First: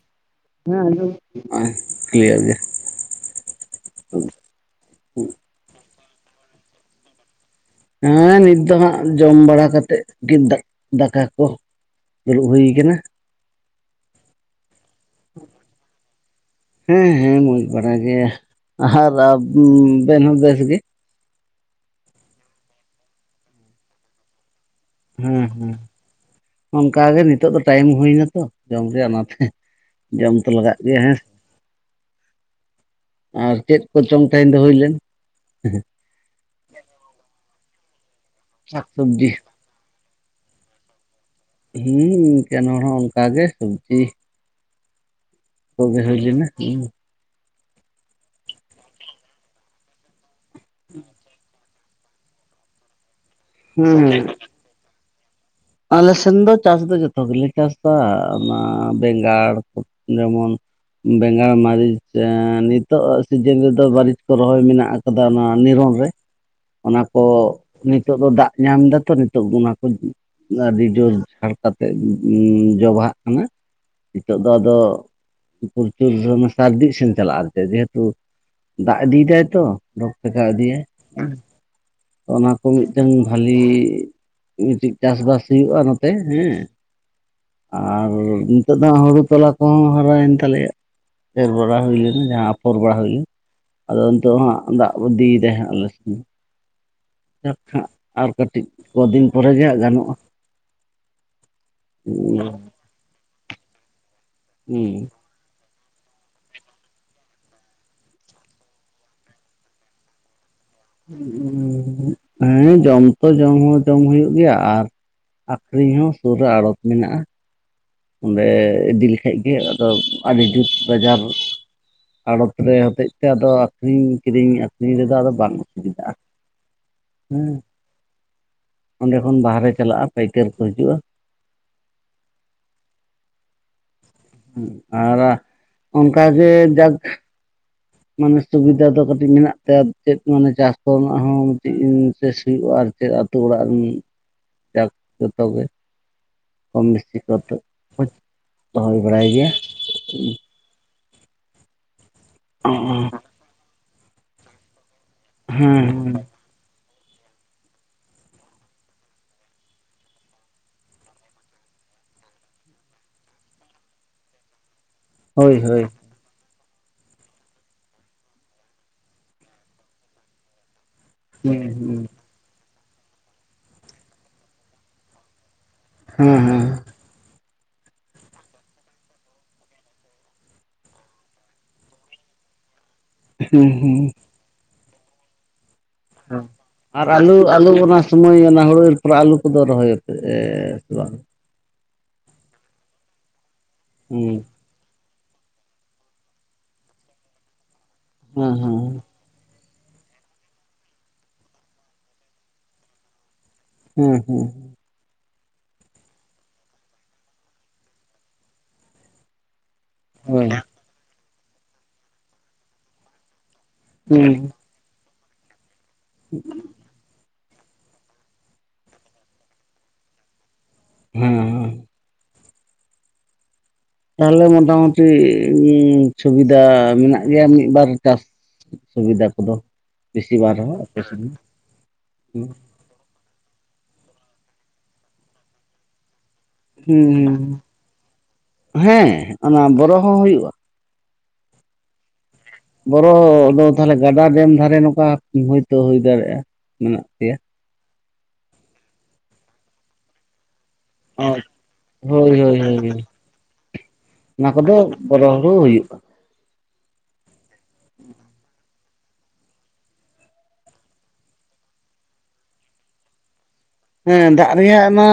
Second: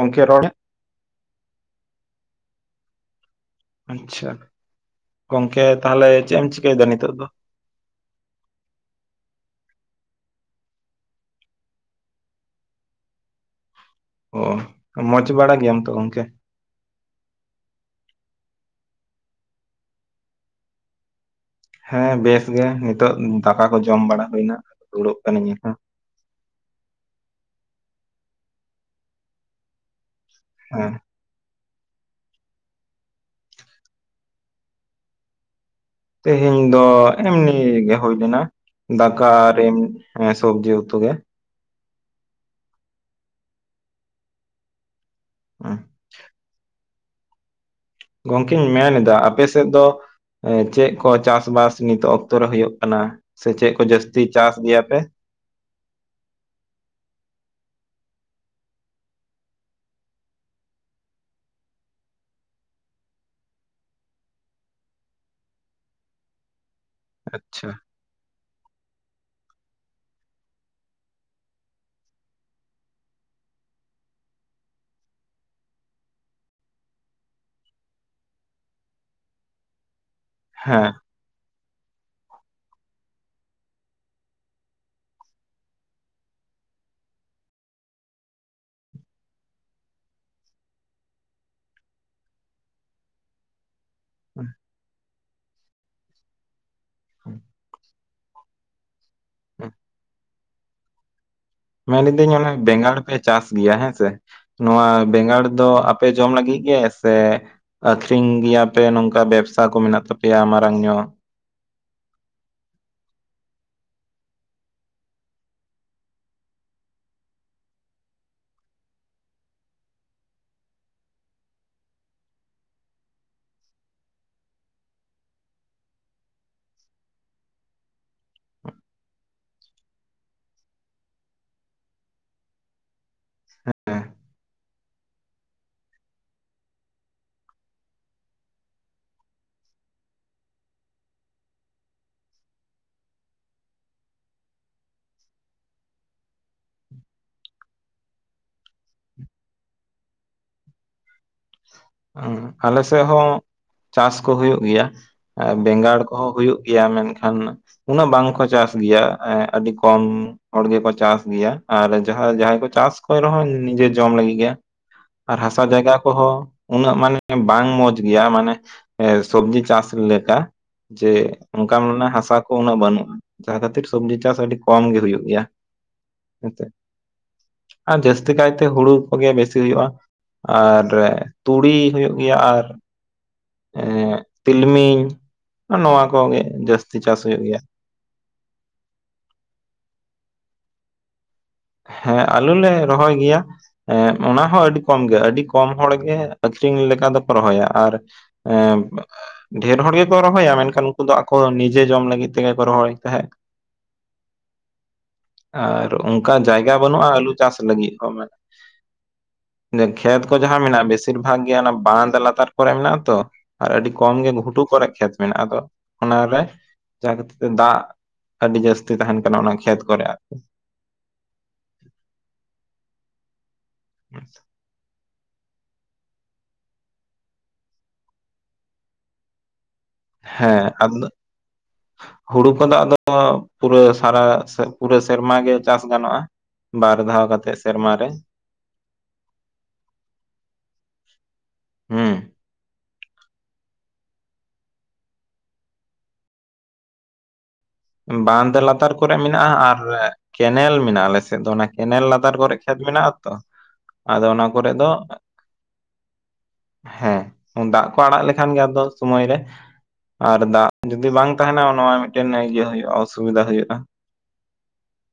ᱚᱚᱝᱠᱤᱭ ᱨᱚᱲᱮᱸ ᱦᱮᱸ ᱟᱡᱳᱢᱳᱜ ᱠᱟᱱᱟ ᱾ᱠᱞᱤᱭᱟᱨ ᱜᱮ ᱟᱪᱪᱷᱟ ᱜᱚᱝᱠᱮ ᱛᱟᱦᱚᱞᱮ ᱪᱮᱫ ᱮᱢ ᱪᱤᱠᱟᱹᱭᱮᱫᱟ, ᱱᱤᱛᱚᱜ ᱫᱚ? ᱦᱮᱸ ᱱᱤᱛ ᱫᱚ ᱦᱟᱸᱜ ᱡᱚᱢ ᱵᱟᱲᱟ ᱠᱟᱛᱮᱮᱫ᱾ ᱜ ᱫᱟᱠᱟ ᱠᱚ᱾ ᱫᱩᱲᱩᱵ ᱦᱩᱭ ᱟᱠᱟᱱᱟ᱾ ᱚ ᱢᱚᱸᱡᱷᱽ ᱵᱟᱲᱟ ᱜᱮᱭᱟᱢ ᱛᱚ ᱜᱚᱝᱠᱮ? ᱦᱮᱸ, ᱦᱮᱸ ᱢᱚᱸᱡᱷᱽ ᱵᱟᱲᱟ ᱜᱮ, ᱟᱨ ᱟᱵᱮᱱ ᱦᱚᱸ ᱵᱮᱥ ᱜᱮ? ᱦᱮᱸ ᱵᱮᱥ ᱜᱮ, ᱱᱤᱛᱚᱜ ᱫᱟᱠᱟ ᱠᱚ ᱡᱚᱢ ᱵᱟᱲᱟ ᱦᱩᱭᱱᱟ᱾ ᱫᱩᱲᱩᱵ ᱦᱩᱸ, ᱠᱟᱹᱱᱟᱹᱧ ᱦᱟᱸᱜ ᱦᱩᱸ᱾ ᱚᱱᱠᱟᱜ ᱜᱮ ᱱᱤᱛᱚᱜ ᱫᱚ, ᱴᱟᱭᱤᱢ ᱦᱩᱭ ᱮᱱᱟ ᱛᱚ, ᱡᱚᱢ ᱨᱮᱭᱟᱜ ᱚᱱᱟᱛᱮ ᱡᱚᱢ ᱞᱟᱜᱟᱜ ᱜᱮᱭᱟ ᱦᱮᱸ, ᱟᱨ ᱪᱮᱫ ᱠᱚ ᱪᱚᱝ ᱛᱮᱦᱮᱸᱧ ᱫᱚ ᱦᱩᱭ ᱞᱮᱱ? ᱛᱮᱦᱮᱧ ᱫᱚ ᱮᱢᱱᱤ ᱜᱮ ᱦᱩᱭ ᱞᱮᱱᱟ᱾ ᱥᱟᱠ ᱫᱟᱠᱟ ᱥᱚᱵᱽᱡᱤ ᱮᱢ ᱦᱮᱸ ᱥᱚᱵᱽᱡᱤ ᱩᱛᱩ ᱜᱮ᱾ ᱦᱩᱸ ᱠᱮᱱ ᱦᱚᱲ ᱦᱚᱸ ᱚᱝᱠᱟᱜ ᱜᱮ ᱥᱚᱵᱽᱡᱤ ᱠᱚ ᱜᱮ ᱦᱩᱭ ᱞᱮᱱᱟ ᱦᱩᱸ᱾ ᱜᱚᱢᱠᱮᱧ ᱢᱮᱱ ᱫᱟ ᱟᱯᱮ ᱥᱮᱫ ᱫᱚ ᱮᱸ ᱪᱮᱫ ᱠᱚ ᱪᱟᱥᱵᱟᱥ ᱱᱤᱛᱚᱜ ᱚᱠᱛᱚ ᱨᱮ ᱦᱩᱭᱩᱜ ᱠᱟᱱᱟ? ᱥᱮ ᱪᱮᱫ ᱠᱚ ᱦᱩᱸ ᱡᱟᱹᱥᱛᱤ ᱪᱟᱥ ᱜᱮᱭᱟᱯᱮ? ᱟᱞᱮ ᱥᱮᱱ ᱫᱚ ᱪᱟᱥ ᱫᱚ ᱡᱷᱚᱛᱚ ᱜᱮᱞᱮ ᱪᱟᱥ ᱫᱟ ᱚᱱᱟ ᱵᱮᱸᱜᱟᱲ ᱡᱮᱢᱚᱱ ᱵᱮᱸᱜᱟᱲ ᱢᱟᱹᱨᱤᱪ ᱱᱤᱛᱚᱜ ᱥᱤᱡᱤᱸᱱ ᱨᱮᱫᱚ ᱢᱟᱹᱨᱤᱡ ᱠᱚ ᱨᱚᱦᱚᱭ ᱢᱮᱱᱟᱜ ᱟᱠᱟᱫᱟ ᱚᱱᱟ ᱱᱤᱨᱚᱱ ᱨᱮ᱾ [inaudible] ᱚᱱᱟ ᱠᱚ ᱟᱪᱪᱷᱟ ᱱᱤᱸᱛᱚᱜ ᱫᱚ ᱫᱟᱜ ᱧᱟᱢ ᱫᱟ ᱛᱚ ᱱᱤᱛᱚᱜ ᱚᱱᱟ ᱠᱚ ᱟᱹᱰᱤ ᱡᱳᱨ ᱦᱟᱲᱠᱟᱛᱮᱜ ᱡᱚ ᱵᱟᱦᱟᱜ ᱠᱟᱱᱟ, ᱱᱤᱛᱚᱜ ᱫᱚ ᱟᱫᱚ ᱯᱨᱚᱪᱩᱨ ᱫᱚ ᱥᱟᱨᱫᱤ ᱥᱮᱱ ᱪᱟᱞᱟᱜᱼᱟ ᱟᱨ ᱡᱮᱦᱮᱛᱩ ᱫᱟᱜ ᱤᱫᱤᱭᱮᱫᱟᱭ ᱛᱚ᱾ ᱨᱳᱜ ᱴᱮᱠᱟᱣ ᱤᱫᱤᱭᱟ᱾ ᱦᱮᱸ ᱚᱱᱟ ᱠᱚ ᱢᱤᱫᱴᱟᱝ ᱵᱷᱟᱞᱤ ᱢᱤᱫᱴᱤᱡ ᱪᱟᱥ-ᱵᱟᱥ ᱦᱩᱭᱩᱜᱼᱟ ᱱᱚᱛᱮ ᱦᱮᱸ? ᱟᱨ ᱱᱤᱛᱚᱜ ᱫᱚ ᱦᱟᱸᱜ ᱦᱩᱲᱩ ᱛᱚᱞᱟ ᱠᱚᱦᱚᱸ ᱦᱟᱨᱟᱭᱮᱱ ᱛᱟᱞᱮᱭᱟ᱾ ᱮᱨ ᱵᱟᱲᱟ ᱦᱩᱭ ᱞᱮᱱᱟ ᱡᱟᱦᱟᱸ ᱟᱯᱷᱚᱨ ᱵᱟᱲᱟ ᱦᱩᱭ ᱞᱮᱱ ᱟᱫᱚ ᱱᱤᱛᱚᱜ ᱦᱟᱸᱜ ᱫᱟᱜ ᱤᱫᱤᱭ ᱫᱟ ᱟᱞᱮ ᱥᱮᱱ᱾ ᱱᱤᱛᱚᱜ ᱦᱟᱸᱜ ᱟᱨ ᱠᱟᱹᱴᱤᱡ ᱠᱚ ᱫᱤᱱ ᱯᱚᱨᱮ ᱜᱮ ᱦᱟᱸᱜ ᱜᱟᱱᱚᱜᱼᱟ᱾ ᱢᱮᱱᱤᱫᱟᱹᱧ ᱚᱱᱟ ᱵᱮᱸᱜᱟᱲ ᱯᱮ ᱪᱟᱥ ᱜᱮᱭᱟ ᱦᱮᱸᱥᱮ ᱱᱚᱣᱟ ᱦᱩᱸ ᱵᱮᱸᱜᱟᱲ ᱫᱚ ᱟ ᱯᱮ ᱡᱚᱢ ᱞᱟᱹᱜᱤᱫ ᱜᱮ ᱥᱮ ᱟᱹᱠᱷᱨᱤᱧ ᱜᱮᱭᱟᱯᱮ ᱱᱚᱝᱠᱟ ᱵᱮᱵᱽᱥᱟ ᱠᱚ ᱢᱮᱱᱟᱜ ᱛᱟᱯᱮᱭᱟ ᱢᱟᱨᱟᱝ ᱧᱚᱜ? ᱦᱩᱸ ᱡᱚᱢ ᱛᱚ ᱡᱚᱢ ᱦᱚᱸ ᱡᱚᱢ ᱦᱩᱭᱩᱜ ᱜᱮᱭᱟ ᱟᱨ ᱟᱹᱠᱷᱨᱤᱧ ᱦᱚᱸ ᱥᱩᱨ ᱨᱮ ᱟᱲᱚᱛ ᱢᱮᱱᱟᱜᱼᱟ᱾ ᱚᱸᱰᱮ ᱤᱫᱤ ᱞᱮᱠᱷᱟᱡᱜᱤ ᱟᱫᱚ ᱟᱹᱰᱤ ᱡᱩᱛ ᱵᱟᱡᱟᱨ ᱟᱲᱚᱛ ᱨᱮ ᱦᱚᱛᱮᱡ ᱛᱮ ᱟᱫᱚ ᱟᱹᱷᱨᱤᱧ ᱠᱤᱨᱤᱸᱧ ᱟᱠᱷᱨᱤᱧ ᱨᱮᱫᱚ ᱟᱫᱚ ᱵᱟᱝ ᱚᱥᱩᱵᱤᱫᱟᱜᱼᱟ᱾ ᱦᱩᱸ ᱚᱸᱰᱮ ᱠᱷᱚᱱ ᱵᱟᱦᱮᱨᱮ ᱪᱟᱞᱟᱜᱼᱟ ᱯᱟᱹᱭᱠᱟᱹᱨ ᱠᱚ ᱦᱤᱡᱩᱜᱼᱟ, ᱦᱮᱸ ᱟᱨᱟ ᱚᱱᱠᱟ ᱜᱮ ᱡᱟᱠ ᱢᱟᱱᱮ ᱥᱩᱵᱤᱫᱟ ᱫᱚ ᱠᱟᱹᱴᱤᱡ ᱢᱮᱱᱟᱜ ᱛᱟᱭᱟ ᱪᱮᱫ ᱢᱟᱱᱮ ᱪᱟᱥ ᱠᱚᱨᱮᱱᱟᱜ ᱦᱚᱸ ᱢᱤᱫᱴᱤᱡ ᱤᱱᱴᱮᱥ ᱦᱩᱭᱩᱜᱼᱟ ᱟᱨ ᱪᱮᱫ ᱟᱛᱳ ᱚᱲᱟᱜ ᱨᱮᱱ ᱡᱟᱠ ᱡᱷᱚᱛᱚ ᱜᱮ ᱠᱚᱢ ᱵᱮᱥᱤ ᱠᱚᱛᱮ ᱠᱚ ᱫᱚᱦᱚᱭ ᱵᱟᱲᱟᱭ ᱜᱮᱭᱟ᱾ ᱩᱸ ᱟᱞᱮ ᱥᱮᱫ ᱦᱚᱸ ᱪᱟᱥ ᱠᱚ ᱦᱩᱭᱩᱜ ᱜᱮᱭᱟ᱾ ᱟ ᱵᱮᱸᱜᱟᱲ ᱦᱮᱸ ᱠᱚᱦᱚᱸ ᱦᱩᱭᱩᱜ ᱜᱮᱭᱟ ᱢᱮᱱᱠᱷᱟᱱ ᱩᱱᱟᱹᱜ ᱵᱟᱝ ᱠᱚ ᱪᱟᱥ ᱜᱮᱭᱟ ᱟᱹᱰᱤ ᱠᱚᱢ ᱦᱚᱲᱜᱮᱠᱚ ᱪᱟᱥ ᱜᱮᱭᱟ ᱟᱨ ᱡᱟᱦᱟᱭ ᱡᱟᱦᱟᱭ ᱠᱚ ᱪᱟᱥ ᱠᱚ ᱨᱮᱦᱚᱸ ᱱᱤᱡᱮ ᱡᱚᱢ ᱞᱟᱹᱜᱤᱫ ᱜᱮ, ᱟᱨ ᱦᱳᱭ ᱦᱟᱥᱟ ᱦᱳᱭ ᱡᱟᱭᱜᱟ ᱠᱚᱦᱚ ᱩᱱᱟᱹᱜ ᱢᱟᱱᱮ ᱵᱟᱝ ᱢᱚᱸᱡᱽ ᱜᱮᱭᱟ ᱢᱟᱱᱮ ᱥᱚᱵᱽᱡᱤ ᱪᱟᱥ ᱞᱮᱠᱟ ᱡᱮ ᱦᱩᱸ ᱚᱱᱠᱟ ᱦᱩᱸ ᱢᱟᱱᱮ ᱦᱟᱥᱟ ᱩᱱᱟᱹᱜ ᱵᱟᱹᱱᱩᱜ ᱡᱟᱦᱟᱸ ᱠᱷᱟᱹᱛᱤᱨ ᱥᱚᱵᱽᱡᱤ ᱪᱟᱥ ᱟᱹᱰᱤ ᱠᱚᱢ ᱜᱮ ᱦᱩᱭᱩᱜ ᱜᱮᱭᱟ ᱦᱮᱸ ᱦᱮᱸᱥᱮ᱾ ᱦᱮᱸ ᱟᱨ ᱡᱟᱹᱥᱛᱤ ᱠᱟᱭᱛᱮ ᱦᱩᱲᱩ ᱠᱚᱜᱮ ᱵᱮᱥᱤ ᱦᱩᱭᱩᱜᱼᱟ ᱟᱨ ᱛᱩᱲᱤ ᱦᱩᱭᱩᱜ ᱜᱮᱭᱟ ᱟᱨ ᱦᱩᱸ ᱮᱸᱜ ᱛᱤᱞᱢᱤᱧ ᱱᱚᱣᱟ ᱠᱚ ᱦᱩᱸ ᱟᱨ ᱟᱞᱩ ᱟᱞᱩ ᱚᱱᱟ ᱥᱚᱢᱚᱭ ᱚᱱᱟ ᱦᱩᱲᱩ ᱯᱚᱨᱮ ᱟᱹᱞᱩ ᱠᱚᱫᱚ ᱨᱚᱦᱚᱭ [unintelligible] ᱵᱟᱝ? ᱦᱮᱸ ᱟᱞᱩ ᱞᱮ ᱨᱚᱦᱚᱭ ᱜᱮᱭᱟ ᱮᱸᱫ ᱦᱩᱸ ᱚᱱᱟ ᱦᱚᱸ ᱟᱹᱰᱤ ᱠᱚᱢ ᱜᱮᱭᱟ ᱟᱹᱰᱤ ᱠᱚᱢ ᱦᱚᱲ ᱜᱮ ᱟᱹᱠᱷᱨᱤᱸᱧ ᱞᱮᱠᱟ ᱫᱚᱠᱚ ᱨᱚᱦᱚᱭᱟ, ᱟᱨ ᱦᱮᱸ ᱮᱸᱜ ᱦᱮᱸ ᱰᱷᱮᱨ ᱦᱚᱲ ᱜᱮᱠᱚ ᱨᱚᱦᱚᱭᱟ ᱢᱮᱱᱠᱷᱟᱱ ᱩᱱᱠᱩ ᱫᱚ ᱟᱠᱚ ᱱᱤᱡᱮ ᱡᱚᱢ ᱞᱟᱹᱜᱤᱫ ᱛᱮᱜᱮ ᱠᱚ ᱨᱚᱦᱚᱭ ᱛᱟᱦᱮᱸᱫ᱾ ᱦᱩᱸ ᱦᱩᱸ᱾ ᱟᱨ ᱚᱱᱠᱟ ᱡᱟᱭᱜᱟ ᱵᱟᱹᱱᱩᱜ-ᱟ ᱟᱹᱞᱩ ᱪᱟᱥ ᱞᱟᱹᱜᱤᱫ ᱦᱚᱸ ‌ᱢᱟ ᱮ ᱠᱷᱮᱛ ᱠᱚ ᱦᱳᱭ ᱡᱟᱦᱟᱸ ᱢᱮᱱᱟᱜ-ᱟ ᱵᱮᱥᱤᱨ ᱵᱷᱟᱜᱽ ᱜᱮ ᱚᱱᱟ ᱵᱟᱸᱫᱽ ᱞᱟᱛᱟᱨ ᱠᱚᱨᱮ ᱢᱮᱱᱟᱜ-ᱟ ᱛᱚ᱾ ᱟᱨ ᱟᱹᱰᱤ ᱦᱩᱸ ᱠᱚᱢ ᱜᱮ ᱦᱮᱸ ᱜᱷᱩᱴᱩ ᱠᱚᱨᱮ ᱠᱷᱮᱛ ᱢᱮᱱᱟᱜ-ᱟ ᱟᱫᱚ ᱚᱱᱟ ᱨᱮ ᱡᱟᱦᱟᱸ ᱠᱷᱟᱹᱛᱤᱨ ᱛᱮ ᱫᱟᱜ ᱟᱹᱰᱤ ᱡᱟᱹᱥᱛᱤ ᱛᱟᱦᱮᱸᱱ ᱠᱟᱱᱟ ᱚᱱᱟ ᱠᱷᱮᱛ ᱠᱚᱨᱮ ᱟᱨᱠᱤ᱾ ᱦᱩᱸ ᱦᱩᱸ ᱛᱟᱦᱞᱮ ᱢᱳᱴᱟᱢᱩᱴ ᱴᱤ ᱩᱸ ᱥᱩᱵᱤᱫᱟ ᱢᱮᱱᱟᱜ ᱜᱮᱭᱟ ᱢᱤᱫ ᱵᱟᱨ ᱪᱟᱥ ᱥᱩᱵᱤᱫᱟ ᱠᱚᱫᱚ᱾ ᱵᱮᱥᱤ ᱵᱟᱝ ᱦᱮᱸ ᱨᱮᱦᱚᱸ ᱟᱯᱮ ᱟᱢᱫᱚ ᱥᱮᱫ ᱫᱚ ᱦᱩᱲᱩ ᱠᱚᱫᱚ ᱟᱫᱚ ᱫᱚ ᱯᱩᱨᱟᱹ ᱥᱟᱨᱟ ᱥᱮ ᱯᱩᱨᱟᱹ ᱥᱮᱨᱢᱟ ᱜᱮ ᱪᱟᱥ ᱜᱟᱱᱚᱜ-ᱟ᱾ ᱦᱩᱸᱻ ᱦᱮᱸ ᱚᱱᱟ ᱵᱚᱨᱚ ᱦᱚᱸ ᱦᱩᱭᱩᱜ-ᱟ᱾ ᱦᱮᱸ ᱵᱚᱨᱚ ᱫᱚ ᱛᱟᱦᱞᱮ ᱜᱟᱰᱟ ᱰᱮᱢ ᱫᱷᱟᱨᱮ ᱱᱚᱝᱠᱟ ᱦᱳᱭᱛᱳ ᱦᱩᱭ ᱫᱟᱲᱮᱭᱟᱜ-ᱟ ᱢᱮᱱᱟᱜ ᱯᱮᱭᱟ ᱵᱟᱸᱫᱽ ᱞᱟᱛᱟᱨ ᱠᱚᱨᱮ ᱢᱮᱱᱟᱜ-ᱟ ᱟᱨ ᱠᱮᱱᱮᱞ ᱢᱮᱱᱟᱜ-ᱟ ᱟᱞᱮ ᱚ ᱥᱮᱫ ᱫᱚ ᱚᱱᱟ ᱠᱮᱱᱮᱞ ᱦᱳᱭ ᱞᱟᱛᱟᱨ ᱠᱚᱨᱮ ᱦᱳᱭ ᱠᱷᱮᱛ ᱦᱳᱭ ᱢᱮᱱᱟᱜ-ᱟ ᱛᱚ᱾ ᱟᱫᱚ ᱚᱱᱟ ᱠᱚᱨᱮ ᱠᱚᱫᱚ ᱫᱚ ᱵᱚᱨᱚ ᱦᱩᱲᱩ ᱦᱩᱭᱩᱜᱼᱟ᱾ ᱦᱮᱸ ᱫᱟᱜ ᱠᱚ ᱟᱲᱟᱜ ᱞᱮᱠᱷᱟᱱ ᱜᱮ ᱟᱫᱚ ᱥᱚᱢᱚᱭ ᱨᱮ ᱟᱨ ᱫᱟᱜ ᱡᱩᱫᱤ ᱵᱟᱝ ᱛᱟᱦᱮᱸᱱᱟ ᱱᱚᱣᱟ ᱢᱤᱫᱴᱮᱱ ᱤᱭᱟᱹ ᱦᱩᱭᱩᱜ-ᱟ ᱚᱥᱩᱵᱤᱫᱟ ᱦᱩᱭᱩᱜ-ᱟ᱾ ᱦᱮᱸ ᱫᱟᱜ ᱨᱮᱭᱟᱜ ᱢᱟ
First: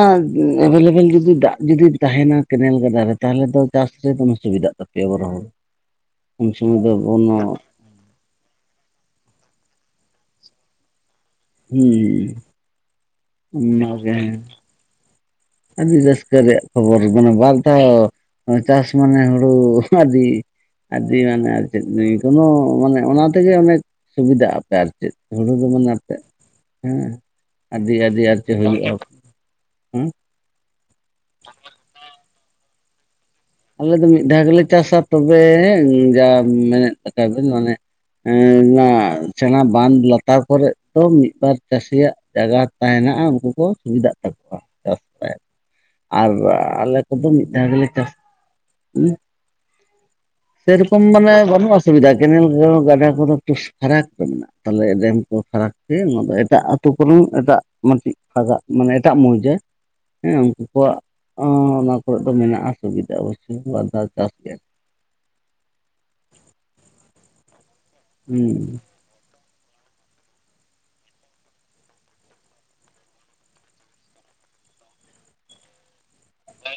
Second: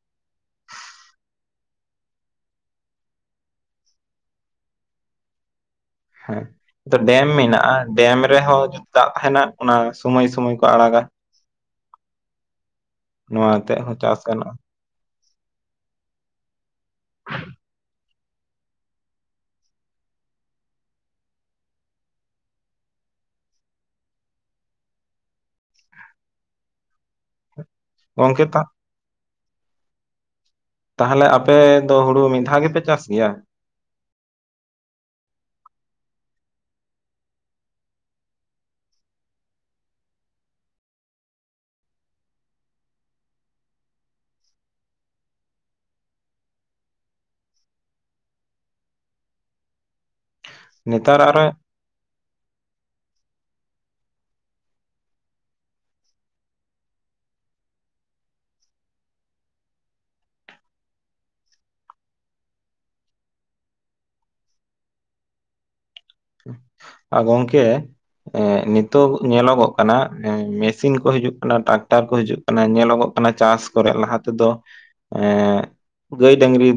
ᱮᱵᱮᱞᱮᱵᱮᱞ ᱡᱩᱫᱤ ᱫᱟᱜ ᱡᱩᱫᱤ ᱛᱟᱦᱮᱸᱱᱟ ᱠᱮᱱᱮᱞ ᱜᱟᱰᱟ ᱨᱮ ᱛᱟᱦᱞᱮ ᱫᱚ ᱪᱟᱥ ᱨᱮ ᱫᱚᱢᱮ ᱥᱩᱵᱤᱫᱟᱜ ᱛᱟᱯᱮᱭᱟ ᱵᱚᱨᱚ ᱦᱚᱲᱚ ᱦᱮᱸ ᱫᱚ ᱰᱮᱢ ᱢᱮᱱᱟᱜ-ᱟ᱾ ᱰᱮᱢ ᱨᱮᱦᱚᱸ ᱡᱩᱫᱤ ᱫᱟᱜ ᱛᱟᱦᱮᱸᱱᱟ ᱚᱱᱟ ᱥᱩᱢᱚᱭ ᱥᱩᱢᱚᱭ ᱠᱚ ᱟᱲᱟᱜ-ᱟ᱾ ᱦᱩᱸᱻ ᱱᱚᱣᱟ ᱟᱛᱮᱫ ᱦᱚᱸ ᱪᱟᱥ ᱜᱟᱱᱚᱜ-ᱟ᱾ ᱟᱹᱰᱤ ᱨᱟᱹᱥᱠᱟᱹ ᱨᱮᱭᱟᱜ ᱠᱷᱚᱵᱚᱨ ᱢᱟᱱᱮ ᱵᱟᱨᱫᱷᱟᱣ ᱪᱟᱥ ᱢᱟᱱᱮ ᱦᱩᱲᱩ ᱟᱹᱰᱤ ᱟᱹᱰᱤ ᱢᱟᱱᱮ ᱟᱨ ᱪᱮᱫ ᱠᱳᱱᱳ ᱢᱟᱱᱮ ᱚᱱᱟ ᱛᱮᱜᱮ ᱚᱱᱮ ᱥᱩᱵᱤᱫᱟᱜ ᱟᱯᱮ ᱟᱨ ᱪᱮᱫ ᱦᱩᱲᱩ ᱫᱚᱢᱮ [unintelligible] ᱟᱹᱰᱤ ᱟᱹᱰᱤ ᱟᱨ ᱜᱚᱝᱠᱮ ᱪᱮᱫ ᱛᱟ ᱦᱩᱭᱩᱜ-ᱟ ᱦᱩᱸ ᱛᱟᱦᱞᱮ ᱟᱯᱮᱻ ᱫᱚ ᱦᱩᱲᱩ ᱢᱤᱫ ᱫᱷᱟᱣ ᱜᱮᱯᱮ ᱪᱟᱥ ᱜᱮᱭᱟ? ᱟᱞᱮ ᱫᱚ ᱢᱤᱫ ᱫᱷᱟᱣ ᱜᱮᱞᱮ ᱪᱟᱥᱟ ᱛᱚᱵᱮ ᱡᱟ ᱢᱮᱱᱮᱫ [unintelligible] ᱦᱮᱸ [unintelligible] ᱵᱟᱸᱫᱽ ᱞᱟᱛᱟᱨ ᱠᱚᱨᱮᱜ ᱫᱚ ᱢᱤᱫ ᱵᱟᱨ ᱪᱟᱹᱥᱤᱭᱟᱜ ᱡᱟᱭᱜᱟ ᱛᱟ ᱦᱮᱱᱟᱜ-ᱟ ᱩᱱᱠᱩ ᱠᱚ ᱥᱩᱵᱤᱫᱷᱟᱜ ᱛᱟᱠᱚᱣᱟ ᱪᱟᱥ ᱛᱮ ᱟᱨ ᱟᱞᱮ ᱠᱚᱫᱚ ᱢᱤᱫ ᱫᱷᱟᱣ ᱜᱮᱞᱮ ᱪᱟᱥ ᱩᱸ ᱥᱮ ᱨᱚᱠᱚᱢ ᱱᱮᱛᱟᱨ ᱢᱟᱱᱮ ᱟᱨᱚ ᱵᱟᱹᱱᱩᱜ-ᱟ ᱥᱩᱵᱤᱫᱷᱟ ᱠᱮᱱᱮᱞ ᱠᱚ ᱜᱟᱰᱟ ᱠᱚᱫᱚ [unintelligible] ᱯᱷᱟᱨᱟᱠ ᱠᱚ ᱢᱮᱱᱟᱜ-ᱟ᱾ ᱛᱟᱦᱞᱮ ᱰᱮᱢ ᱠᱚ ᱯᱷᱟᱨᱟᱠ ᱜᱮ ᱱᱚᱣᱟ ᱫᱚ ᱮᱴᱟᱜ ᱟᱹᱛᱳ ᱠᱚᱨᱮᱱ ᱮᱴᱟᱜ [unintelligible] ᱯᱷᱟᱜᱟᱜ ᱢᱟᱱᱮ ᱮᱴᱟᱜ ᱢᱩᱦᱡᱟᱹ ᱦᱮᱸ ᱩᱱᱠᱩᱣᱟᱜ ᱚᱱᱟ ᱠᱚᱨᱮ ᱫᱚ ᱢᱮᱱᱟᱜ-ᱟ ᱥᱩᱵᱤᱫᱷᱟ [unintelligible] ᱵᱟᱨᱫᱷᱟᱣ ᱪᱟᱥ ᱜᱮᱭᱟ ᱟ ᱜᱚᱝᱠᱮ ᱮ ᱦᱩᱸ ᱱᱤᱛ ᱛᱚᱜ ᱧᱮᱞᱚᱜᱚᱜ ᱠᱟᱱᱟ ᱮ ᱢᱮᱥᱤᱱ ᱠᱚ ᱦᱤᱡᱩᱜ ᱠᱟᱱᱟ ᱴᱨᱟᱠᱴᱟᱨ ᱠᱚ ᱦᱤᱡᱩᱜ ᱠᱟᱱᱟ ᱧᱮᱞᱚᱜᱚᱜ ᱠᱟᱱᱟ ᱪᱟᱥ ᱠᱚᱨᱮ ᱞᱟᱦᱟ ᱛᱮᱫᱚ ᱮᱸ ᱜᱟᱹᱭ ᱰᱟᱹᱝᱨᱤ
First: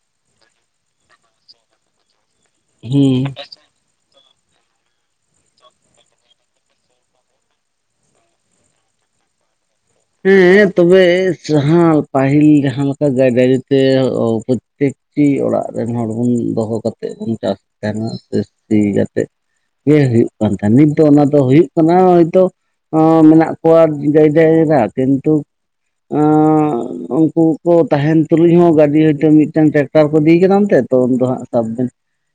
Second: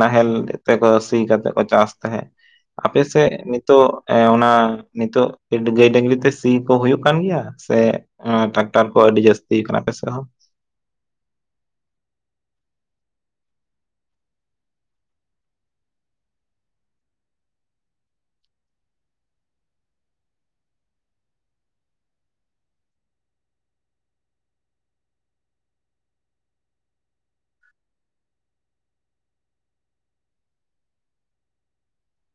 ᱱᱟᱦᱮᱞ ᱛᱮᱠᱚ ᱥᱤ ᱠᱟᱛᱮᱫ ᱠᱚ ᱪᱟᱥ ᱛᱟᱦᱮᱸᱫ ᱦᱩᱸ ᱟᱯᱮᱥᱮᱫ ᱱᱤᱛ ᱛᱚᱜ ᱮ ᱚᱱᱟ ᱱᱤᱛᱚᱜ ᱜᱟᱹᱭ ᱰᱟᱹᱝᱨᱤ ᱛᱮ ᱥᱤ ᱠᱚ ᱦᱳᱭ ᱠᱟᱱ ᱜᱮᱭᱟ ᱥᱮ ᱟᱸ ᱴᱨᱟᱠᱴᱟᱨ ᱠᱚ ᱟᱹᱰᱤ ᱡᱟᱹᱟᱥᱛᱤᱭ ᱠᱟᱱᱟ ᱟᱯᱮᱥᱮᱫ ᱦᱚᱸ᱾ ᱦᱮᱸ ᱛᱚᱵᱮ ᱡᱟᱦᱟᱸ ᱯᱟᱹᱦᱤᱞ ᱡᱟᱦᱟᱸ ᱞᱮᱠᱟ ᱜᱟᱹᱭ ᱰᱟᱹᱝᱨᱤ ᱛᱮ ᱯᱨᱚᱛᱛᱮᱠ ᱴᱤ ᱚᱲᱟᱜ ᱨᱮᱱ ᱦᱚᱲ ᱵᱚᱱ ᱫᱚᱦᱚ ᱠᱟᱛᱮᱫ ᱵᱚᱱ ᱪᱟᱥ ᱛᱟᱦᱮᱸᱱᱟ ᱥᱤ ᱠᱟᱛᱮᱫ ᱜᱮ ᱦᱩᱭᱩᱜ ᱠᱟᱱ ᱛᱟᱦᱮᱸᱱ, ᱱᱤᱛ ᱫᱚ ᱚᱱᱟ ᱫᱚ ᱦᱩᱭᱩᱜ ᱠᱟᱱᱟ ᱦᱚᱭᱛᱳ ᱟᱸᱻ ᱢᱮᱱᱟᱜ ᱠᱚᱣᱟ ᱜᱟᱹᱭ ᱰᱟᱝᱨᱟ ᱠᱤᱱᱛᱩ ᱟᱸᱻ ᱩᱱᱠᱩ ᱠᱚ ᱛᱟᱦᱮᱸᱱ ᱛᱩᱞᱩᱡ ᱦᱚᱸ ᱜᱟᱰᱤ ᱦᱳᱭᱛᱳ ᱢᱤᱫᱴᱟᱝ ᱴᱟᱠ ᱴᱟᱨ ᱠᱚ ᱤᱫᱤ ᱠᱟᱫᱟ ᱚᱱᱛᱮ ᱛᱚ ᱩᱱ ᱫᱚ ᱦᱟᱸᱜ ᱥᱟᱵ ᱵᱮᱱ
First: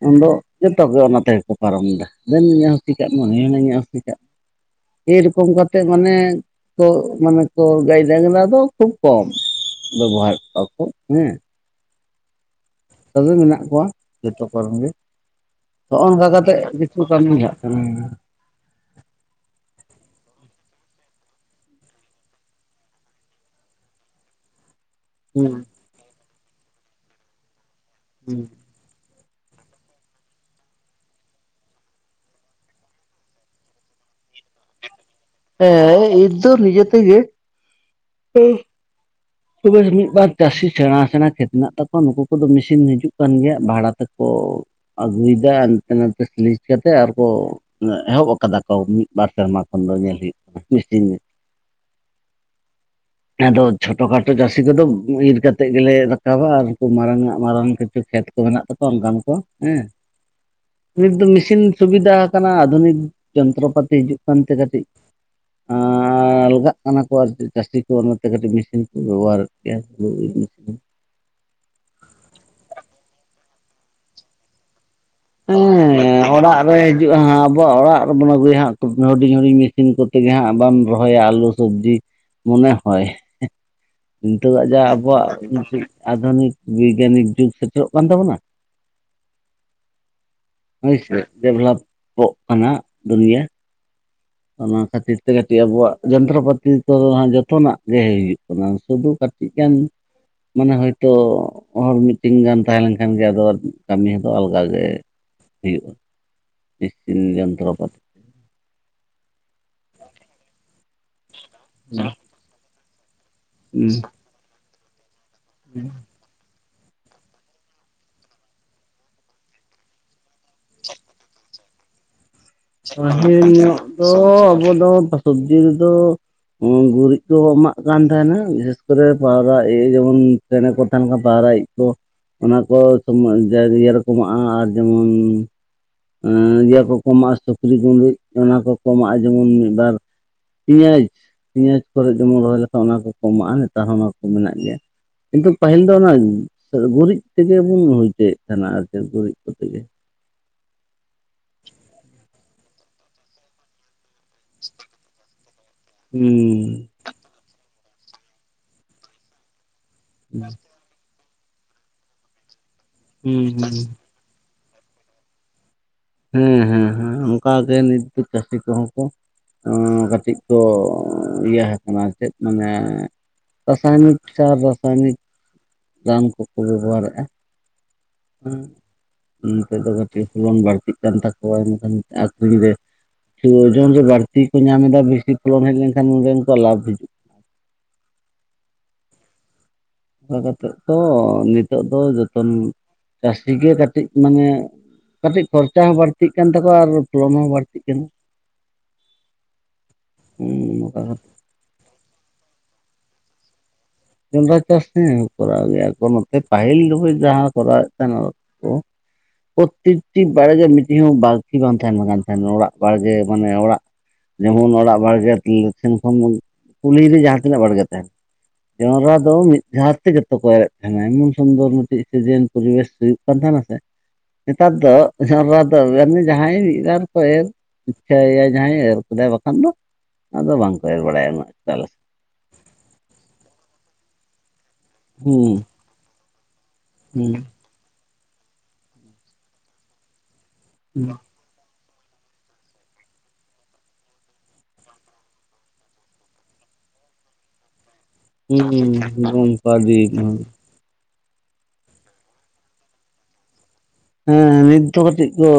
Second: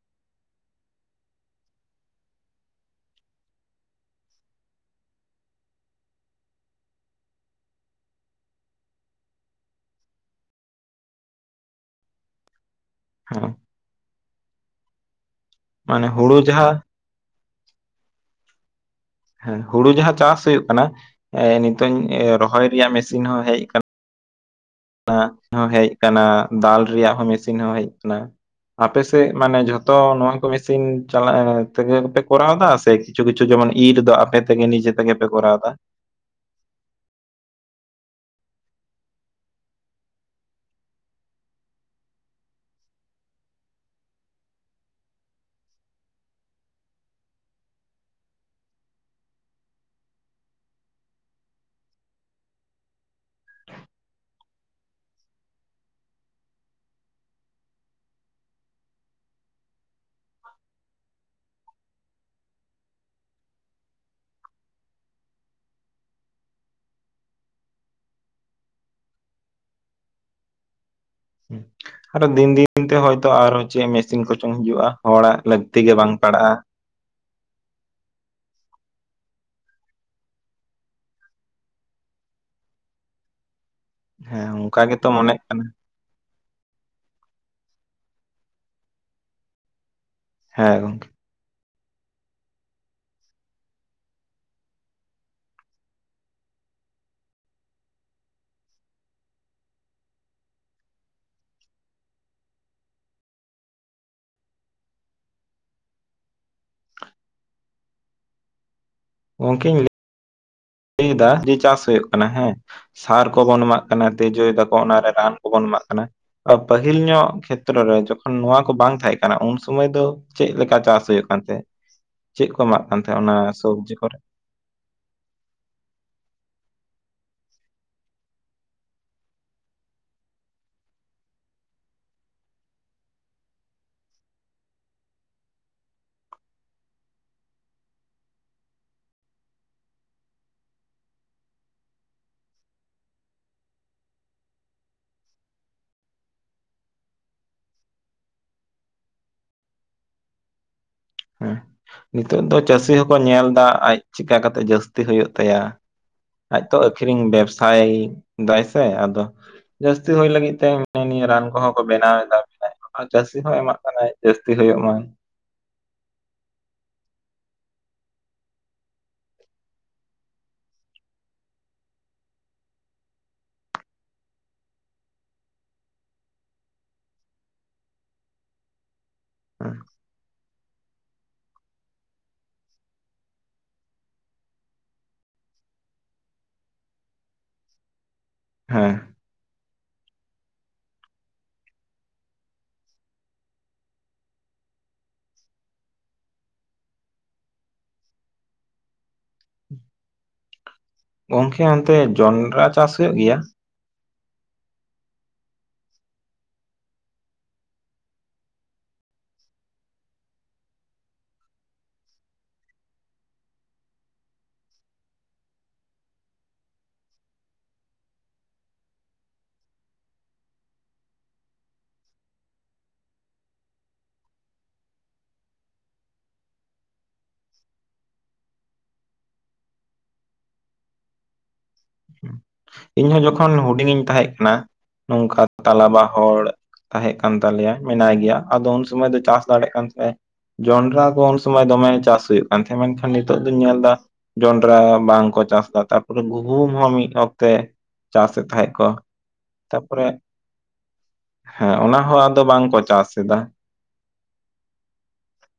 ᱩᱱᱫᱚ ᱡᱚᱛᱚ ᱜᱮ ᱚᱱᱟ ᱛᱮᱜᱮ ᱠᱚ ᱯᱟᱨᱚᱢᱮᱫᱟ ᱫᱮᱱ ᱤᱧᱟ ᱦᱚᱸ ᱥᱤ ᱠᱟᱜ ᱢᱮ, ᱩᱱᱤ ᱦᱚᱸ ᱢᱮᱱᱮᱜ-ᱟ ᱤᱧᱟᱜ ᱦᱚᱸ ᱥᱤ ᱠᱟᱜ ᱮᱨᱚᱠᱚᱢ ᱠᱟᱛᱮᱜ ᱢᱟᱱᱮ, ᱛᱚ ᱢᱟᱱᱮ ᱠᱚ ᱜᱟᱹᱭ ᱰᱟᱝᱨᱟ ᱫᱚ ᱠᱷᱩᱵ ᱠᱚᱢ, ᱵᱮᱵᱚᱦᱟᱨᱮᱜ ᱠᱚᱣᱟ ᱠᱚ ᱦᱮᱸ, ᱛᱚᱵᱮ ᱦᱮᱸ ᱢᱮᱱᱟᱜ ᱠᱚᱣᱟ ᱡᱚᱛᱚ ᱠᱚ ᱨᱮᱱ ᱜᱮ, ᱛᱚ ᱢᱟᱱᱮ ᱦᱚᱸᱜᱼᱚᱝᱠᱟ ᱦᱩᱲᱩ ᱠᱟᱛᱮᱜ ᱡᱟᱦᱟᱸ ᱜᱤ ᱠᱚ ᱠᱟᱢᱤᱭᱟᱜ ᱠᱟᱱᱟ᱾ ᱦᱮᱸ ᱦᱩᱲᱩ ᱡᱟᱦᱟᱸ ᱪᱟᱥ ᱦᱩᱭᱩᱜ ᱠᱟᱱᱟ, ᱮᱸ ᱱᱤᱛᱚᱝ ᱮ ᱨᱚᱦᱚᱭ ᱨᱮᱭᱟᱜ ᱢᱮᱥᱤᱱ ᱦᱚᱸ ᱦᱮᱡ ᱠᱟ ᱱᱟ, ᱦᱩᱸ [inaudible] ᱦᱚᱸ ᱦᱮᱡ ᱠᱟᱱᱟ, ᱫᱟᱞ ᱨᱮᱭᱟᱜ ᱦᱚᱸ ᱢᱮᱥᱤᱱ ᱦᱚᱸ ᱦᱮᱡ ᱠᱟᱱᱟ᱾ ᱦᱩᱸ ᱟᱯᱮ ᱥᱮᱫ ᱢᱟᱱᱮ ᱡᱷᱚᱛᱚ ᱱᱚᱣᱟ ᱠᱚ ᱢᱮᱥᱤᱱ ᱪᱟᱞᱟᱜ [inaudible] ᱛᱮᱜᱮ ᱯᱮ ᱠᱚᱨᱟᱣ ᱮᱫᱟ ᱥᱮ ᱠᱤ ᱪᱷᱩ ᱠᱤᱪᱷᱩ ᱡᱮᱢᱚᱱ ᱤᱨ ᱫᱚ ᱟᱯᱮ ᱛᱮᱜᱮ ᱱᱤᱡᱮ ᱛᱮᱜᱮ ᱯᱮ ᱠᱚᱨᱟᱣ ᱮᱫᱟ? ᱦᱮᱸ ᱤᱨ ᱫᱚ ᱱᱤᱡᱮ ᱛᱮᱜᱮ᱾ ᱛᱚᱵᱮ ᱢᱤᱫ ᱵᱟᱨ ᱪᱟᱥᱤ ᱥᱮᱬᱟ ᱥᱮᱬᱟ ᱠᱷᱮᱛ ᱢᱮᱱᱟᱜ ᱛᱟᱠᱚᱣᱟ ᱱᱩᱠᱩ ᱠᱚᱫᱚ ᱢᱮᱥᱤᱱ ᱦᱤᱡᱩᱜ ᱠᱟᱱ ᱜᱮᱭᱟ ᱵᱷᱟᱲᱟ ᱛᱮᱠᱚ ᱟᱜᱩᱭᱮᱫᱟ ᱦᱟᱱᱛᱮ ᱱᱟᱛᱮ ᱥᱞᱤᱡ ᱠᱟᱛᱮᱫ ᱟᱨᱠᱚ ᱚᱱᱟ ᱮᱦᱚᱵ ᱟᱠᱟᱫᱟ ᱠᱚ ᱢᱤᱫ ᱵᱟᱨ ᱥᱮᱨᱢᱟ ᱠᱷᱚᱱ ᱫᱚ ᱧᱮᱞ ᱦᱩᱭᱩᱜ ᱠᱟᱱᱟ᱾ [inaudible] ᱟᱫᱚ ᱪᱷᱚ -ᱴᱚ ᱠᱷᱟᱴᱚ ᱪᱟᱥᱤ ᱠᱚᱫᱚ ᱤᱨ ᱠᱟᱛᱮᱜ ᱜᱮᱞᱮ ᱨᱟᱠᱟᱵᱟ ᱟᱨ ᱩᱝᱠᱩ ᱢᱟᱨᱟᱝ ᱟᱜ ᱢᱟᱨᱟᱝ ᱠᱤᱪᱷᱩ ᱠᱷᱮᱛ ᱠᱚ ᱢᱮᱱᱟᱜ ᱛᱟᱠᱚᱣᱟ ᱚᱱᱠᱟᱱ ᱠᱚ ᱦᱮᱸ, ᱱᱤᱛ ᱫᱚ ᱢᱮᱥᱤᱱ ᱥᱩᱵᱤᱫᱟ ᱟᱠᱟᱱᱟ ᱟᱫᱷᱩᱱᱤᱠ, ᱡᱚᱱᱛᱨᱚ ᱯᱟᱛᱤ ᱦᱤᱡᱩᱜ ᱠᱟᱱᱛᱮ ᱠᱟᱴᱤᱡ ᱟᱸᱻ ᱟᱞᱜᱟᱜ ᱠᱟᱱᱟ ᱠᱚ ᱟᱨ ᱪᱮᱫ ᱪᱟᱥᱤ ᱠᱚ ᱚᱱᱟᱛᱮ ᱠᱟᱹᱴᱤᱡ ᱢᱮᱥᱤᱱ ᱵᱮᱵᱚᱦᱟᱨ ᱠᱮᱜ-ᱟ [inaudible] ᱟᱨᱚ ᱫᱤᱱ ᱫᱤᱱ ᱛᱮ ᱦᱚᱭᱛᱚ ᱟᱨᱚ ᱪᱮᱜ ᱢᱮᱥᱤᱱ ᱠᱚᱪᱚᱝ ᱦᱤᱡᱩᱜᱼᱟ, ᱦᱚᱲᱟᱜ ᱞᱟᱹᱠᱛᱤ ᱜᱮ ᱵᱟᱝ ᱯᱟᱲᱟᱜᱼᱟ᱾ ᱦᱩᱭᱩᱜᱼᱟ ᱦᱟᱸᱜ ᱟᱵᱚᱣᱟᱜ ᱚᱲᱟᱜ ᱨᱮᱵᱚᱱ ᱟᱹᱜᱩᱭᱟ ᱦᱟᱸᱜ [inaudible] ᱦᱩᱰᱤᱧ ᱦᱩᱰᱤᱧ ᱢᱮᱥᱤᱱ ᱠᱚ ᱛᱮᱜᱮ ᱦᱟᱸᱜ ᱟᱨ ᱵᱟᱢ ᱨᱚᱦᱚᱭᱟ ᱟᱞᱩ ᱥᱚᱵᱽᱡᱤ ᱢᱚᱱᱮ ᱦᱚᱭ, ᱦᱮᱸ ᱱᱤᱛᱚᱜᱟᱜ ᱡᱟ ᱚᱱᱠᱟ ᱜᱮᱛᱚ ᱟᱵᱚᱣᱟᱜ ᱢᱚᱱᱮᱜ ᱠᱟᱱᱟ [inaudible] ᱟᱫᱷᱩᱱᱤᱠ ᱵᱤᱜᱽᱜᱟᱱᱤᱠ ᱡᱩᱜᱽ ᱥᱮᱴᱮᱨᱚᱜ ᱠᱟᱱ ᱛᱟᱵᱚᱱᱟ, ᱦᱮᱸ ᱦᱳᱭ ᱜᱚᱝᱠᱮ ᱥᱮ, ᱰᱮᱵᱷᱞᱟᱯᱚᱜ ᱠᱟᱱᱟ ᱫᱩᱱᱤᱭᱟᱹ᱾ ᱚᱱᱟ ᱠᱷᱟᱹᱛᱤᱨ ᱛᱮ ᱠᱟᱹᱴᱤᱡ ᱟᱵᱚᱣᱟᱜ ᱡᱚᱱᱛᱨᱚ ᱯᱟᱛᱤ ᱠᱚ ᱦᱟᱸᱜ ᱡᱚᱛᱚᱱᱟᱜ ᱜᱮ ᱦᱩᱭᱩᱜ ᱠᱟᱱᱟ ᱥᱩᱫᱷᱩ ᱠᱟ ᱴᱤᱡ ᱜᱟᱱ ᱢᱟᱱᱮ ᱦᱳᱭᱛᱳ, ᱦᱚᱲ ᱢᱤᱫᱴᱤᱝ ᱜᱟᱱ ᱛᱟᱦᱮᱸ ᱞᱮᱝᱠᱷᱟᱱ ᱜᱮ ᱟᱫᱚ ᱠᱟᱢᱤ ᱫᱚ ᱟᱞᱜᱟ ᱜᱮ᱾ ᱦᱩᱭᱩᱜᱼᱟ, ᱢᱮᱥᱤᱱ ᱡᱚᱱᱛᱨᱚ ᱯᱟᱛᱤ᱾ ᱜᱚᱝᱠᱮᱧ ᱞᱟᱹ ᱞᱟᱹᱭ ᱮᱫᱟ ᱡᱮ ᱪᱟᱥ ᱦᱩᱭᱩᱜ ᱠᱟᱱᱟ ᱦᱮᱸ, ᱥᱟᱨ ᱠᱚᱵᱚᱱ ᱮᱢᱟᱜ ᱦᱩᱸ ᱠᱟᱱᱟ ᱛᱤᱡᱩᱭ ᱫᱟᱠᱚ ᱚᱱᱟ ᱨᱮ ᱨᱟᱱ ᱠᱚᱵᱚᱱ ᱮᱢᱟᱜ ᱠᱟᱱᱟ᱾ [inaudible] ᱯᱟᱹᱦᱤᱞ ᱧᱚᱜ ᱠᱷᱮᱛᱨᱚ ᱨᱮ ᱡᱚᱠᱷᱚᱱ ᱱᱚᱣᱟ ᱠᱚ ᱵᱟᱝ ᱛᱟᱦᱮᱸ ᱠᱟᱱᱟ ᱩᱱ ᱥᱚᱢᱚᱭ ᱫᱚ ᱪᱮᱜ ᱞᱮᱠᱟ ᱪᱟᱥ ᱦᱩᱭᱩᱜ ᱠᱟᱱ ᱛᱟᱦᱮᱸᱜ? ᱯᱟᱹᱦᱤᱞ ᱧᱚᱜ ᱫᱚ ᱠᱚᱨᱮ ᱟᱵᱚ ᱫᱚ ᱥᱚᱵᱽᱡᱤ ᱨᱮᱫᱚ ᱜᱩᱨᱤᱡ ᱠᱚ ᱮᱢᱟᱜ ᱠᱟᱱ ᱛᱟᱦᱮᱸᱱᱟ ᱵᱤᱥᱮᱥ ᱠᱚᱨᱮ ᱯᱟᱣᱨᱟ [inaudible] ᱡᱮᱢᱚᱱ ᱪᱮᱬᱮ ᱠᱚ ᱛᱟᱦᱮᱸᱱ ᱠᱟᱱ ᱯᱟᱣᱨᱟ ᱤᱡ ᱠᱚ, ᱚᱱᱟ ᱠᱚ ᱥᱚᱢᱚᱭ [inaudible] ᱤᱭᱟᱹ ᱨᱚᱠᱚ ᱮᱢᱟᱜᱼᱟ ᱟᱨ ᱡᱮᱢᱚᱱ ᱟᱺᱻ [unintelligible] ᱠᱚ ᱠᱚ ᱮᱢᱟᱜᱼᱟ ᱥᱩᱠᱨᱤ ᱜᱩᱰᱩᱡ ᱚᱱᱟ ᱠᱚ ᱠᱚ ᱮᱢᱟᱜᱼᱟ ᱡᱮᱢᱚᱱ ᱢᱤᱫ ᱵᱟᱨ ᱯᱮᱭᱟᱡᱽ, ᱯᱮᱭᱟᱡᱽ ᱠᱚᱨᱮ ᱡᱮᱢᱚᱱ ᱨᱚᱦᱚᱭ ᱞᱮᱠᱷᱟᱱ ᱚᱱᱟ ᱠᱚ ᱠᱚ ᱮᱢᱟᱜᱼᱟ ᱱᱮᱛᱟᱨ ᱦᱚᱸ ᱚᱱᱟ ᱠᱚ ᱢᱮᱱᱟᱜ ᱜᱮᱭᱟ᱾ ᱠᱤᱱᱛᱩ ᱯᱟᱹᱦᱤᱞ ᱫᱚ ᱚᱱᱟ ᱜᱩᱨᱤᱡ ᱛᱮᱜᱮ ᱵᱚᱱ ᱦᱩᱭ ᱦᱚᱪᱚᱭ ᱮᱫ ᱛᱟᱦᱮᱱᱟ ᱟᱨᱠᱤ ᱜᱩᱨᱤᱡ ᱠᱚᱛᱮ ᱜᱮᱼᱼ ᱦᱮᱸ ᱱᱤᱛᱚᱜ ᱫᱚ ᱪᱟᱹᱥᱤ ᱦᱚᱸᱠᱚ ᱧᱮᱞ ᱮᱫᱟ ᱟᱡ ᱪᱮᱠᱟ ᱠᱟᱛᱮ ᱡᱟᱹᱥᱛᱤ ᱦᱩᱭᱩᱜ ᱛᱟᱭᱟ ᱦᱩᱸ ᱟᱡ ᱛᱚᱼᱼ ᱟᱠᱷᱨᱤᱧ ᱵᱮᱵᱥᱟᱭ ᱫᱟᱭ ᱥᱮ ᱟᱫᱚ ᱡᱟᱹᱥᱛᱤ ᱦᱩᱭ ᱞᱟᱹᱜᱤᱫ ᱛᱮᱼᱼ ᱦᱤᱱᱟ ᱱᱤᱭᱟᱹ ᱨᱟᱱ ᱠᱚᱦᱚᱸ ᱠᱚ ᱵᱮᱱᱟᱣ ᱮᱫᱟ ᱥᱮ ᱡᱟᱹᱥᱛᱤ ᱦᱩᱸ ᱦᱚᱸᱭ ᱦᱩᱸ ᱮᱢᱟᱜ ᱠᱟᱱᱟ ᱡᱟᱹᱥᱛᱤ ᱦᱩᱭᱩᱜ ᱢᱟ ᱦᱮᱸ ᱦᱮᱸ ᱦᱮᱸ ᱚᱱᱠᱟ ᱜᱮ ᱱᱤᱛ ᱫᱚ ᱪᱟᱹᱥᱤ ᱠᱚᱦᱚᱸ ᱠᱚ ᱚᱸ ᱠᱟᱹᱴᱤᱡ ᱠᱚ ᱤᱭᱟᱹ ᱟᱠᱟᱱᱟ ᱪᱮᱫ ᱢᱟᱱᱮᱼᱼ ᱨᱟᱥᱟᱭᱱᱤᱠ ᱥᱟᱨ ᱨᱟᱥᱟᱭᱱᱤᱠ ᱨᱟᱱ ᱠᱚᱠᱚ ᱵᱮᱵᱚᱦᱟᱨ ᱮᱫᱼᱟ ᱦᱮᱸ ᱱᱤᱛᱚᱜ ᱫᱚ ᱠᱟᱹᱴᱤᱡ ᱵᱚᱱ ᱵᱟᱹᱲᱛᱤᱜ ᱠᱟᱱ ᱛᱟᱠᱚᱣᱟ ᱮᱱᱠᱷᱟᱱ ᱟᱠᱷᱨᱤᱧ ᱨᱮᱼᱼ ᱳᱡᱚᱱ ᱨᱮ ᱵᱟᱹᱲᱛᱤ ᱠᱚ ᱧᱟᱢ ᱮᱫᱟ ᱵᱮᱥᱤ ᱯᱷᱚᱞᱚᱱ ᱦᱮᱡ ᱞᱮᱱ ᱠᱷᱟᱱ ᱚᱸᱰᱮ ᱩᱱᱠᱩᱣᱟᱜ ᱞᱟᱵᱷ ᱦᱤᱡᱩᱜᱼᱟ ᱦᱮᱸ ᱚᱱᱠᱟ ᱠᱟᱛᱮᱫ ᱛᱚ ᱱᱤᱛᱚᱜ ᱫᱚ ᱡᱚᱛᱚᱱ ᱪᱟᱹᱥᱤ ᱜᱮ ᱠᱟᱹᱴᱤᱡ ᱢᱟᱱᱮᱼᱼ ᱠᱟᱹᱴᱤᱡ ᱠᱷᱚᱨᱪᱟ ᱦᱚᱸ ᱵᱟᱹᱲᱛᱤᱜ ᱠᱟᱱ ᱛᱟᱠᱚᱣᱟ ᱟᱨ ᱯᱷᱚᱞᱳᱱ ᱦᱚᱸ ᱵᱟᱹᱲᱛᱤᱜ ᱠᱟᱱᱟ [inaudible] [unintelligible] ᱜᱚᱝᱠᱮ ᱚᱱᱛᱮ ᱡᱚᱱᱰᱨᱟ ᱪᱟᱥ ᱦᱩᱭᱩᱜ ᱜᱮᱭᱟ ᱡᱚᱸᱰᱨᱟ ᱪᱟᱥ ᱦᱮᱸ ᱠᱚᱨᱟᱣ ᱜᱮᱭᱟ ᱠᱚ ᱱᱚᱛᱮ ᱯᱟᱹᱦᱤᱞ [unintelligible] ᱡᱟᱦᱟᱸ ᱠᱚᱨᱟᱣ ᱮᱫ ᱛᱟᱦᱮᱱᱟ ᱠᱚ ᱾ ᱯᱨᱚᱛᱛᱮᱠᱴᱤ ᱵᱟᱲᱜᱮ ᱢᱤᱫᱴᱤᱡ ᱦᱚᱸ ᱵᱟᱠᱤ ᱵᱟᱝ ᱛᱟᱦᱮᱱ ᱠᱟᱱ ᱛᱟᱦᱮᱱᱟ ᱚᱲᱟᱜ ᱵᱟᱲᱜᱮ ᱢᱟᱱᱮ ᱚᱲᱟᱜ ᱡᱮᱢᱚᱱ ᱚᱲᱟᱜ ᱵᱟᱲᱜᱮ ᱥᱮᱱ ᱠᱷᱚᱱ ᱠᱩᱞᱦᱤ ᱨᱮ ᱡᱟᱦᱟᱸ ᱛᱤᱱᱟᱹᱜ ᱵᱟᱲᱜᱮ ᱛᱟᱦᱮᱱᱟ ᱡᱚᱱᱰᱨᱟ ᱫᱚ ᱢᱤᱫ ᱫᱷᱟᱣ ᱛᱮ ᱠᱚ ᱮᱨᱮᱫ ᱛᱟᱦᱮᱱᱟ ᱮᱢᱚᱱ ᱥᱩᱱᱫᱚᱨ ᱢᱤᱫᱴᱤᱡ ᱥᱤᱡᱮᱱ ᱯᱚᱨᱤᱵᱮᱥ ᱦᱩᱭᱩᱜ ᱠᱟᱱ ᱛᱟᱦᱮᱱᱟ ᱥᱮᱼᱼ ᱱᱮᱛᱟᱨ ᱫᱚ ᱡᱚᱸᱰᱨᱟ ᱫᱚ [unintelligible] ᱡᱟᱦᱟᱸᱭ ᱢᱤᱫ ᱵᱟᱨ ᱠᱚ ᱮᱨ᱾ ᱤᱪᱪᱷᱟᱹᱭ ᱮᱭᱟ ᱡᱟᱦᱟᱸᱭ ᱮᱨ ᱠᱮᱫᱟᱭ ᱵᱟᱠᱷᱟᱱ ᱫᱚ ᱟᱫᱚ ᱵᱟᱝ ᱠᱚ ᱮᱨ ᱵᱟᱲᱟᱭᱟ ᱩᱱᱟᱹᱜ ᱪᱟᱞᱮ ᱤᱧᱦᱚᱸ ᱡᱚᱠᱷᱚᱱ ᱦᱩᱰᱤᱧ ᱤᱧ ᱛᱟᱦᱮᱸ ᱠᱟᱱᱟ ᱱᱚᱝᱠᱟ ᱦᱩᱸ ᱛᱟᱞᱟᱵᱟ ᱦᱚᱲᱼᱼ ᱛᱟᱦᱮᱸ ᱦᱩᱸ ᱠᱟᱱ ᱛᱟᱞᱮᱭᱟ ᱢᱮᱱᱟᱭ ᱜᱮᱭᱟ ᱟᱫᱚ ᱩᱱ ᱥᱚᱢᱚᱭ ᱫᱚ ᱪᱟᱥ ᱫᱟᱲᱮᱭᱟᱜ ᱠᱟᱱ ᱛᱟᱭᱟ ᱡᱚᱱᱰᱨᱟ ᱠᱚ ᱩᱱᱼᱼ ᱥᱚᱢᱚᱭ ᱫᱚᱢᱮ ᱪᱟᱥ ᱦᱩᱭᱩᱜ ᱠᱟᱱ ᱛᱟᱦᱮᱸᱫ ᱢᱮᱱ ᱠᱷᱟᱱ ᱱᱤᱛᱚᱜ ᱫᱚᱧ ᱧᱮᱞ ᱮᱫᱟ᱾ ᱡᱚᱱᱰᱨᱟ ᱵᱟᱝ ᱠᱚ ᱪᱟᱥᱫᱟ ᱛᱟᱨᱯᱚᱨᱮ ᱜᱩᱦᱩᱢ ᱦᱚᱸ ᱢᱤᱫ ᱚᱠᱛᱮᱼᱼ ᱪᱟᱥ ᱮᱫ ᱛᱟᱦᱮᱸᱜ ᱠᱚ ᱦᱩᱸ ᱦᱩᱸ ᱚᱱᱠᱟ ᱛᱟᱯᱚᱨᱮ ᱫᱤᱱ ᱦᱮᱸ ᱚᱱᱟ ᱦᱚᱸ ᱟᱫᱚ ᱵᱟᱝ ᱠᱚ ᱪᱟᱥ ᱮᱫᱟ ᱦᱮᱸ ᱱᱤᱛ ᱫᱚ ᱠᱟᱹᱴᱤᱡ ᱠᱚ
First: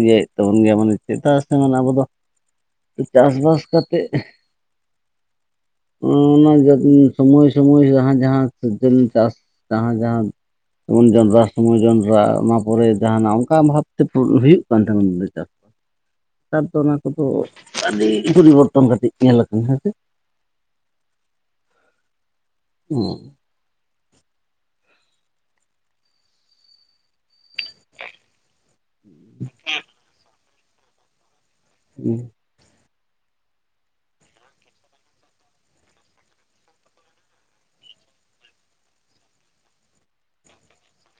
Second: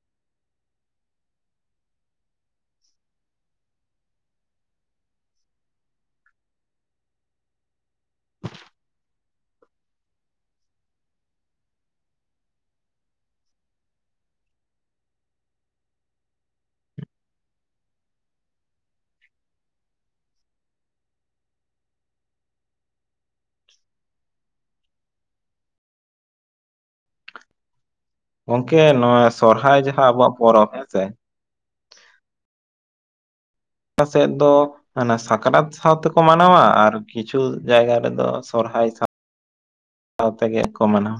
ᱤᱭᱟᱹᱭ ᱮᱫ ᱛᱟᱵᱚᱱ ᱜᱮᱭᱟ ᱢᱟᱱᱮ ᱪᱮᱫᱟᱜ ᱥᱮ ᱢᱟᱱᱮ ᱟᱵᱚ ᱫᱚᱼᱼ ᱪᱟᱥ ᱵᱟᱥ ᱠᱟᱛᱮᱜᱼᱼ [inaudible] ᱚᱱᱟ ᱥᱚᱢᱚᱭ ᱥᱚᱢᱚᱭ ᱡᱟᱦᱟᱸ [unintelligible] ᱩᱱ ᱡᱚᱸᱰᱨᱟ ᱥᱚᱢᱚᱭ ᱡᱚᱱᱰᱨᱟ [unintelligible] ᱯᱚᱨᱮ ᱡᱟᱦᱟᱱᱟᱜ ᱚᱱᱠᱟ ᱵᱷᱟᱵᱛᱮ ᱦᱩᱭᱩᱜ ᱠᱟᱱ ᱛᱟᱦᱮᱱᱟ ᱪᱟᱥᱼᱼ ᱱᱮᱛᱟᱨ ᱫᱚ ᱚᱱᱟ ᱠᱚᱫᱚ ᱟᱹᱰᱤ ᱯᱚᱨᱤᱵᱚᱨᱛᱚᱱ ᱠᱟᱹᱴᱤᱡ ᱧᱮᱞ ᱟᱠᱟᱱᱟ ᱦᱮᱸᱥᱮ [inaudible] [unintelligible] ᱜᱚᱝᱠᱮ ᱱᱚᱣᱟ ᱥᱚᱨᱦᱟᱭ ᱡᱟᱦᱟᱸ ᱟᱵᱚᱣᱟᱜ ᱯᱚᱨᱚᱵᱽ ᱦᱮᱸᱥᱮ [unintelligible] [unintelligible] ᱥᱮᱫ ᱫᱚᱼᱼ ᱚᱱᱟ ᱥᱟᱠᱨᱟᱛ ᱥᱟᱶ ᱛᱮᱠᱚ ᱢᱟᱱᱟᱣᱟ ᱟᱨ ᱠᱤᱪᱷᱩ ᱡᱟᱭᱜᱟ ᱨᱮᱫᱚ ᱥᱚᱨᱦᱟᱭ ᱥᱟᱶᱼᱼ ᱥᱟᱶ ᱛᱮᱜᱮᱜ ᱠᱚ ᱢᱟᱱᱟᱣ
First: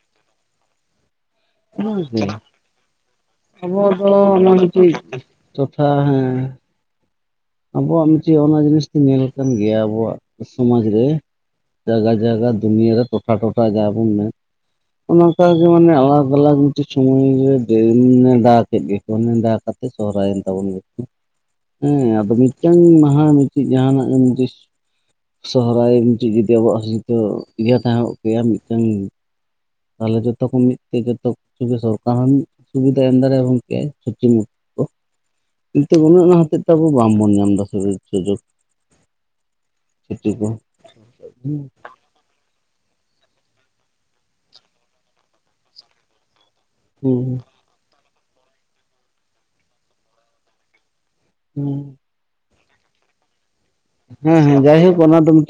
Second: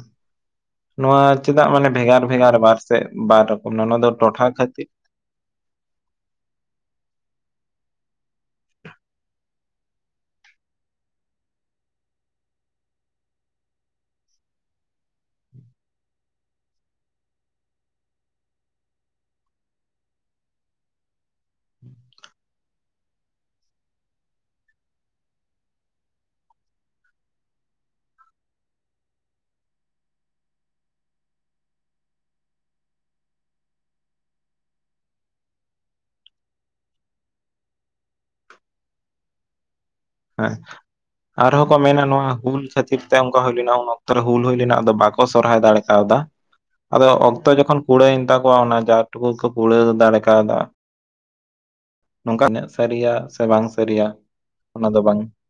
ᱱᱚᱣᱟ ᱪᱮᱫᱟᱜ ᱢᱟᱱᱮ ᱵᱷᱮᱜᱟᱨ ᱵᱷᱮᱜᱟᱨ ᱵᱟᱨ ᱥᱮᱫ ᱵᱟᱨ ᱨᱚᱠᱚᱢ ᱚᱱᱟ ᱫᱚ ᱴᱚᱴᱷᱟ ᱠᱷᱟᱹᱛᱤᱨᱼᱼ ᱛᱚᱛᱷᱟ ᱦᱮᱸᱼᱼ ᱟᱵᱚᱣᱟᱜ ᱢᱤᱫᱴᱮᱱ ᱚᱱᱟ ᱡᱤᱱᱤᱥ ᱫᱚᱧ ᱧᱮᱞ ᱠᱟᱱ ᱜᱮᱭᱟ ᱟᱵᱚᱣᱟᱜ ᱥᱚᱢᱟᱡᱽ ᱨᱮᱼᱼ ᱡᱟᱭᱜᱟ ᱡᱟᱭᱜᱟ ᱫᱩᱱᱤᱭᱟ ᱨᱮ ᱴᱚᱴᱷᱟ ᱴᱚᱴᱷᱟ ᱡᱟᱦᱟᱸ ᱵᱚᱱ ᱢᱮᱱᱼᱼ ᱚᱱᱠᱟᱟᱜᱮ ᱢᱟᱱᱮ ᱟᱞᱟᱫᱟ ᱟᱞᱟᱠ ᱢᱤᱫᱴᱮᱡ ᱥᱳᱢᱚᱭ ᱨᱮ ᱫᱟᱜ ᱠᱮᱫ ᱜᱮ᱾ ᱥᱚᱱᱮᱰᱮ ᱦᱟᱠᱚᱛ ᱥᱚᱦᱚᱨᱟᱭ ᱮᱱ [unintelligible] ᱜᱚᱱ ᱵᱛᱩ ᱦᱩᱸ ᱢᱤᱫᱴᱟᱝ ᱢᱟᱦᱟ ᱢᱤᱫᱴᱤᱡ ᱡᱟᱦᱟᱱᱟᱜ ᱜᱮᱥ ᱥᱚᱦᱨᱟᱭ ᱢᱤᱫᱴᱮᱱ ᱡᱩᱫᱤ ᱟᱵᱚᱣᱟᱜ ᱦᱳᱭ ᱛᱚ ᱤᱭᱟᱹ ᱛᱟᱦᱮᱸ ᱠᱮᱭᱟ, ᱢᱤᱫᱴᱟᱝ ᱛᱟᱦᱚᱞᱮ ᱡᱚᱛᱚᱠᱷ ᱠᱷᱚᱱ ᱢᱤᱫ ᱛᱮ ᱡᱚᱛᱚ ᱠᱤᱪᱷᱩᱜ ᱜᱮ ᱥᱚᱨᱠᱟᱨ ᱦᱚᱸ ᱥᱩᱵᱤᱫᱷᱟ [unintelligible] ᱮᱢ ᱫᱟᱲᱮᱭᱟᱜ ᱠᱮᱫ [inaudible] ᱠᱤᱱᱛᱩ ᱚᱱᱮ ᱚᱱᱟ ᱦᱚᱛᱮᱡ ᱛᱮ, ᱟᱵᱚ ᱵᱟᱝᱵᱚᱱ ᱧᱟᱢᱫᱟ ᱥᱩᱡᱳᱜ ᱥᱩᱡᱳᱜ᱾ ᱦᱮᱸ, ᱟᱨᱦᱚᱸ ᱠᱚ ᱢᱮᱱᱟ ᱱᱚᱣᱟ ᱦᱩᱞ ᱠᱷᱟᱹᱛᱤᱨ ᱛᱮ ᱚᱱᱠᱟ ᱦᱩᱭ ᱞᱮᱱᱟ, ᱩᱱ ᱚᱠᱛᱚ ᱨᱮ ᱦᱩᱞ ᱦᱩᱭ ᱞᱮᱱᱟ ᱟᱫᱚ ᱵᱟᱠᱚ ᱥᱚᱨᱦᱟᱭ ᱫᱟᱲᱮ ᱠᱟᱣᱫᱟ᱾ ᱟᱫᱚ ᱚᱠᱛᱚ ᱡᱚᱠᱷᱚᱱ ᱠᱩᱲᱟᱹᱭ ᱮᱱ ᱛᱟᱠᱚᱣᱟ, ᱚᱱᱟ ᱡᱟ ᱴᱩᱠᱩ ᱠᱚ ᱠᱩᱲᱟᱹ ᱫᱟᱲᱮ ᱠᱟᱣᱫᱟ᱾ ᱦᱩᱸ᱾ ᱱᱚᱝᱠᱟᱜ ᱥᱟᱹᱨᱤᱭᱟ ᱥᱮ, ᱵᱟᱝ ᱥᱟᱹᱨᱤᱭᱟ ᱦᱮᱸ ᱦᱮᱸ ᱚᱱᱟ ᱡᱟᱭᱦᱳᱠ ᱫᱚ ᱵᱟᱝ᱾ ᱢᱤᱫᱴᱤᱡ